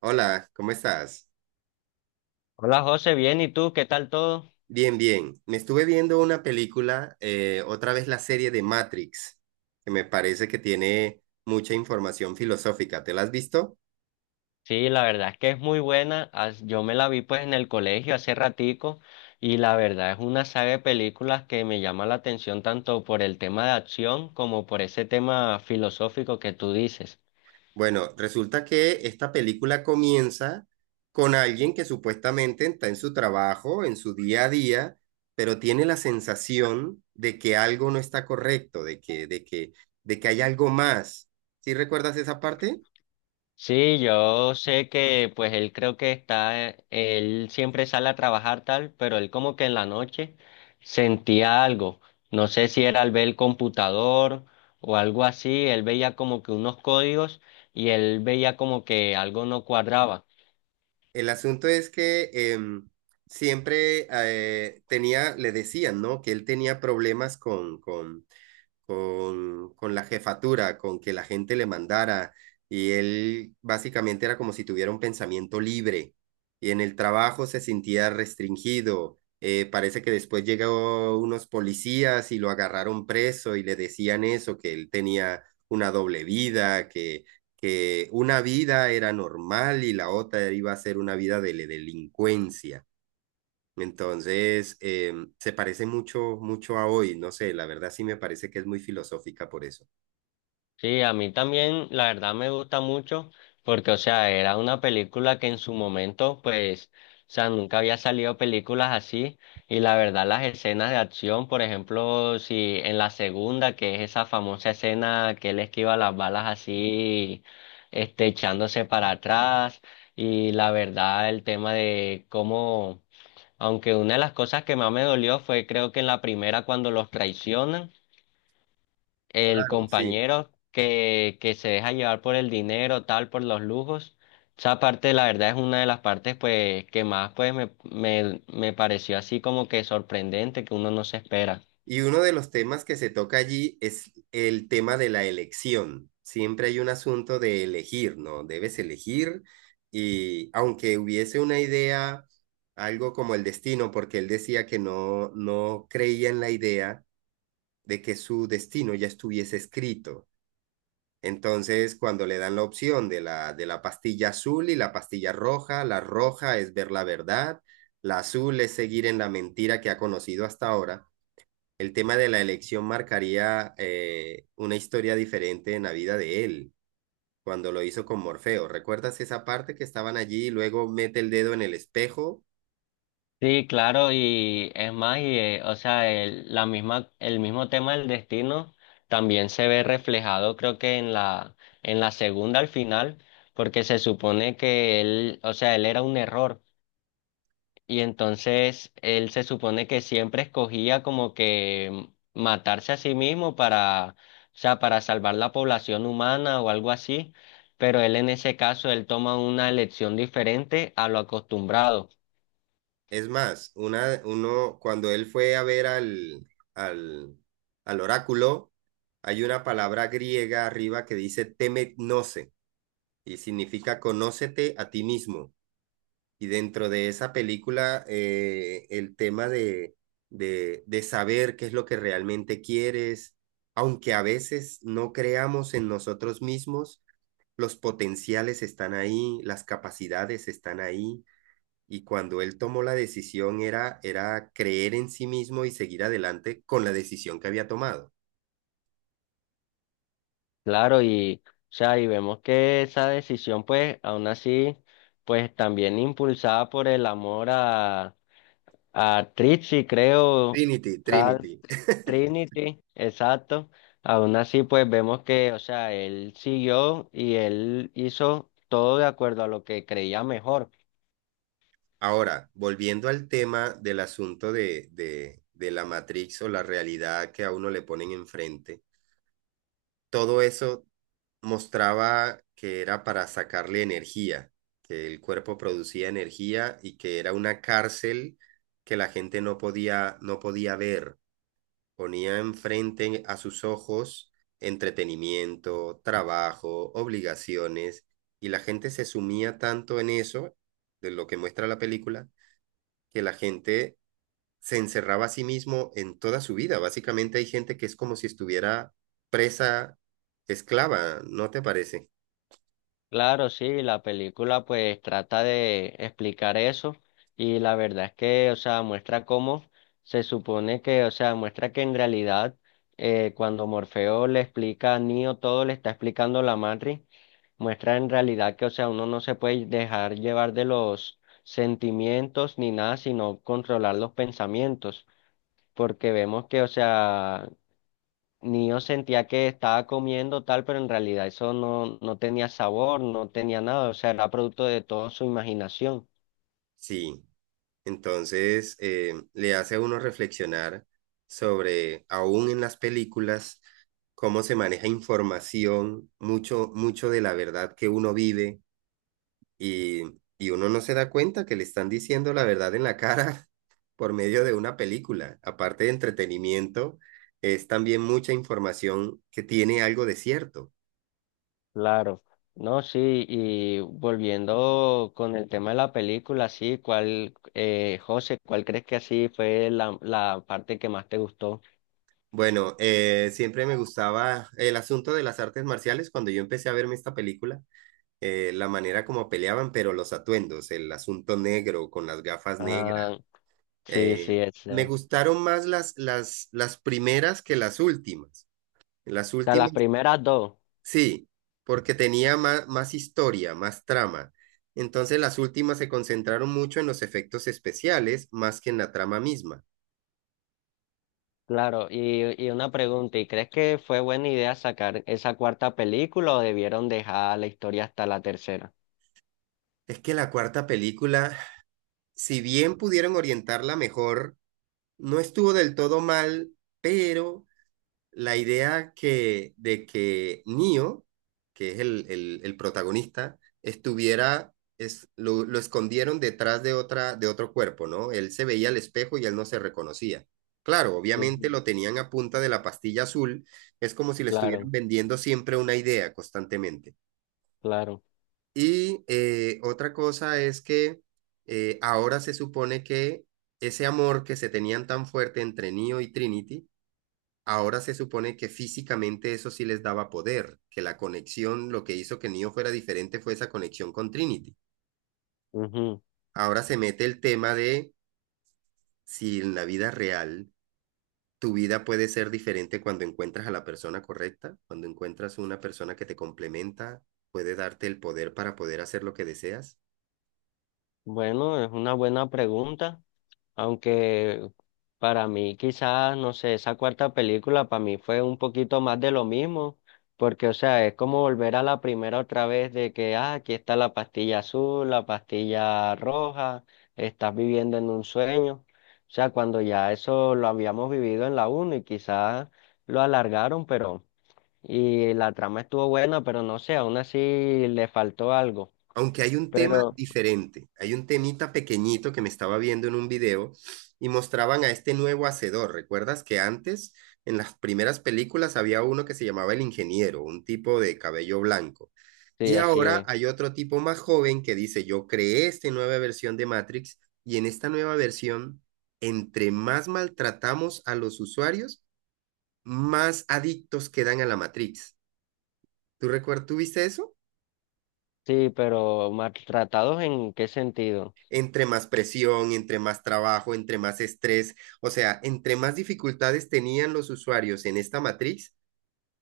Hola, ¿cómo estás? Hola José, bien, ¿y tú? ¿Qué tal todo? Bien, bien. Me estuve viendo una película, otra vez la serie de Matrix, que me parece que tiene mucha información filosófica. ¿Te la has visto? Sí, la verdad es que es muy buena. Yo me la vi pues en el colegio hace ratico y la verdad es una saga de películas que me llama la atención tanto por el tema de acción como por ese tema filosófico que tú dices. Bueno, resulta que esta película comienza con alguien que supuestamente está en su trabajo, en su día a día, pero tiene la sensación de que algo no está correcto, de que hay algo más. ¿Sí recuerdas esa parte? Sí, yo sé que pues él creo que está, él siempre sale a trabajar tal, pero él como que en la noche sentía algo. No sé si era al ver el computador o algo así, él veía como que unos códigos y él veía como que algo no cuadraba. El asunto es que siempre tenía, le decían, ¿no? Que él tenía problemas con la jefatura, con que la gente le mandara, y él básicamente era como si tuviera un pensamiento libre, y en el trabajo se sentía restringido. Parece que después llegó unos policías y lo agarraron preso y le decían eso, que él tenía una doble vida, que una vida era normal y la otra iba a ser una vida de la delincuencia. Entonces, se parece mucho, mucho a hoy, no sé, la verdad sí me parece que es muy filosófica por eso. Sí, a mí también, la verdad me gusta mucho porque, o sea, era una película que en su momento, pues, o sea, nunca había salido películas así y la verdad las escenas de acción, por ejemplo, si en la segunda, que es esa famosa escena que él esquiva las balas así, este, echándose para atrás y la verdad el tema de cómo, aunque una de las cosas que más me dolió fue creo que en la primera cuando los traicionan el Claro, sí. compañero que se deja llevar por el dinero, tal, por los lujos. Esa parte, la verdad, es una de las partes pues que más pues me pareció así como que sorprendente, que uno no se espera. Y uno de los temas que se toca allí es el tema de la elección. Siempre hay un asunto de elegir, ¿no? Debes elegir y aunque hubiese una idea, algo como el destino, porque él decía que no, no creía en la idea de que su destino ya estuviese escrito. Entonces, cuando le dan la opción de la pastilla azul y la pastilla roja, la roja es ver la verdad, la azul es seguir en la mentira que ha conocido hasta ahora. El tema de la elección marcaría una historia diferente en la vida de él, cuando lo hizo con Morfeo. ¿Recuerdas esa parte que estaban allí y luego mete el dedo en el espejo? Sí, claro, y es más, y o sea, el, la misma, el mismo tema del destino también se ve reflejado, creo que en en la segunda al final, porque se supone que él, o sea, él era un error. Y entonces él se supone que siempre escogía como que matarse a sí mismo para, o sea, para salvar la población humana o algo así, pero él en ese caso él toma una elección diferente a lo acostumbrado. Es más, una, uno, cuando él fue a ver al, al oráculo, hay una palabra griega arriba que dice temetnose y significa conócete a ti mismo. Y dentro de esa película, el tema de saber qué es lo que realmente quieres, aunque a veces no creamos en nosotros mismos, los potenciales están ahí, las capacidades están ahí y cuando él tomó la decisión era, era creer en sí mismo y seguir adelante con la decisión que había tomado. Claro, y, o sea, y vemos que esa decisión pues aún así pues también impulsada por el amor a Trixie, creo, Trinity, tal. Trinity. Trinity, exacto. Aún así, pues vemos que, o sea, él siguió y él hizo todo de acuerdo a lo que creía mejor. Ahora, volviendo al tema del asunto de la Matrix o la realidad que a uno le ponen enfrente, todo eso mostraba que era para sacarle energía, que el cuerpo producía energía y que era una cárcel que la gente no podía ver. Ponía enfrente a sus ojos entretenimiento, trabajo, obligaciones, y la gente se sumía tanto en eso, de lo que muestra la película, que la gente se encerraba a sí mismo en toda su vida. Básicamente hay gente que es como si estuviera presa, esclava, ¿no te parece? Claro, sí, la película pues trata de explicar eso y la verdad es que, o sea, muestra cómo se supone que, o sea, muestra que en realidad cuando Morfeo le explica a Neo todo, le está explicando la matriz, muestra en realidad que, o sea, uno no se puede dejar llevar de los sentimientos ni nada, sino controlar los pensamientos, porque vemos que, o sea, ni yo sentía que estaba comiendo tal, pero en realidad eso no, no tenía sabor, no tenía nada, o sea, era producto de toda su imaginación. Sí. Entonces, le hace a uno reflexionar sobre, aún en las películas, cómo se maneja información, mucho, mucho de la verdad que uno vive y, y uno no se da cuenta que le están diciendo la verdad en la cara por medio de una película. Aparte de entretenimiento, es también mucha información que tiene algo de cierto. Claro, no, sí, y volviendo con el tema de la película, sí, ¿cuál, José, cuál crees que así fue la parte que más te gustó? Bueno, siempre me gustaba el asunto de las artes marciales cuando yo empecé a verme esta película, la manera como peleaban, pero los atuendos, el asunto negro con las gafas negras. Ah, sí, eh, sí, ese. me O gustaron más las primeras que las últimas. Las sea, las últimas, primeras dos, sí, porque tenía más, más historia, más trama. Entonces las últimas se concentraron mucho en los efectos especiales más que en la trama misma. claro, y una pregunta, ¿y crees que fue buena idea sacar esa cuarta película o debieron dejar la historia hasta la tercera? Es que la cuarta película, si bien pudieron orientarla mejor, no estuvo del todo mal, pero la idea que, de que Neo, que es el protagonista, estuviera, es, lo escondieron detrás de, otra, de otro cuerpo, ¿no? Él se veía al espejo y él no se reconocía. Claro, obviamente lo tenían a punta de la pastilla azul, es como si le Claro, estuvieran vendiendo siempre una idea constantemente. claro. Y otra cosa es que ahora se supone que ese amor que se tenían tan fuerte entre Neo y Trinity, ahora se supone que físicamente eso sí les daba poder, que la conexión, lo que hizo que Neo fuera diferente fue esa conexión con Trinity. Ujú. Ahora se mete el tema de si en la vida real tu vida puede ser diferente cuando encuentras a la persona correcta, cuando encuentras una persona que te complementa, puede darte el poder para poder hacer lo que deseas. Bueno, es una buena pregunta, aunque para mí quizás, no sé, esa cuarta película para mí fue un poquito más de lo mismo, porque o sea, es como volver a la primera otra vez de que, ah, aquí está la pastilla azul, la pastilla roja, estás viviendo en un sueño. O sea, cuando ya eso lo habíamos vivido en la uno y quizás lo alargaron, pero, y la trama estuvo buena, pero no sé, aún así le faltó algo. Aunque hay un tema Pero diferente, hay un temita pequeñito que me estaba viendo en un video y mostraban a este nuevo hacedor. ¿Recuerdas que antes, en las primeras películas, había uno que se llamaba el ingeniero, un tipo de cabello blanco? sí, Y así ahora es. hay otro tipo más joven que dice, yo creé esta nueva versión de Matrix y en esta nueva versión, entre más maltratamos a los usuarios, más adictos quedan a la Matrix. ¿Tú recuerdas, tú viste eso? Sí, ¿pero maltratados en qué sentido? Entre más presión, entre más trabajo, entre más estrés, o sea, entre más dificultades tenían los usuarios en esta matriz,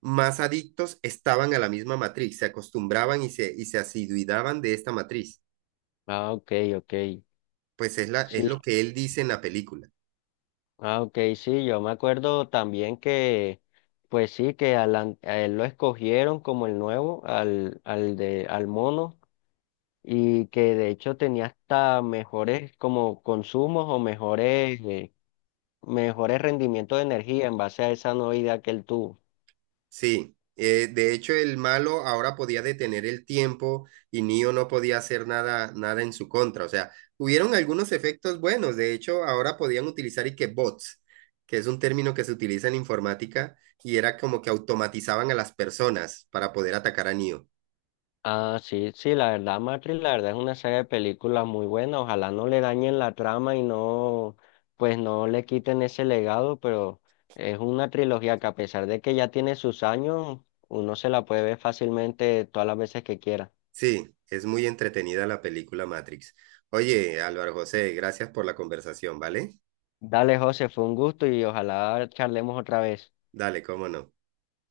más adictos estaban a la misma matriz, se acostumbraban y y se asiduidaban de esta matriz. Ah, ok, ok. Pues es, la, es Sí, lo que él dice en la película. ah, ok, sí, yo me acuerdo también que, pues sí, que a, a él lo escogieron como el nuevo, al, al de, al mono, y que de hecho tenía hasta mejores como consumos o mejores, mejores rendimientos de energía en base a esa nueva idea que él tuvo. Sí, de hecho el malo ahora podía detener el tiempo y Neo no podía hacer nada, nada en su contra. O sea, hubieron algunos efectos buenos. De hecho, ahora podían utilizar y que bots, que es un término que se utiliza en informática y era como que automatizaban a las personas para poder atacar a Neo. Ah, sí, sí, la verdad, Matrix, la verdad es una saga de películas muy buena. Ojalá no le dañen la trama y no, pues no le quiten ese legado, pero es una trilogía que a pesar de que ya tiene sus años, uno se la puede ver fácilmente todas las veces que quiera. Sí, es muy entretenida la película Matrix. Oye, Álvaro José, gracias por la conversación, ¿vale? Dale, José, fue un gusto y ojalá charlemos otra vez. Dale, cómo no.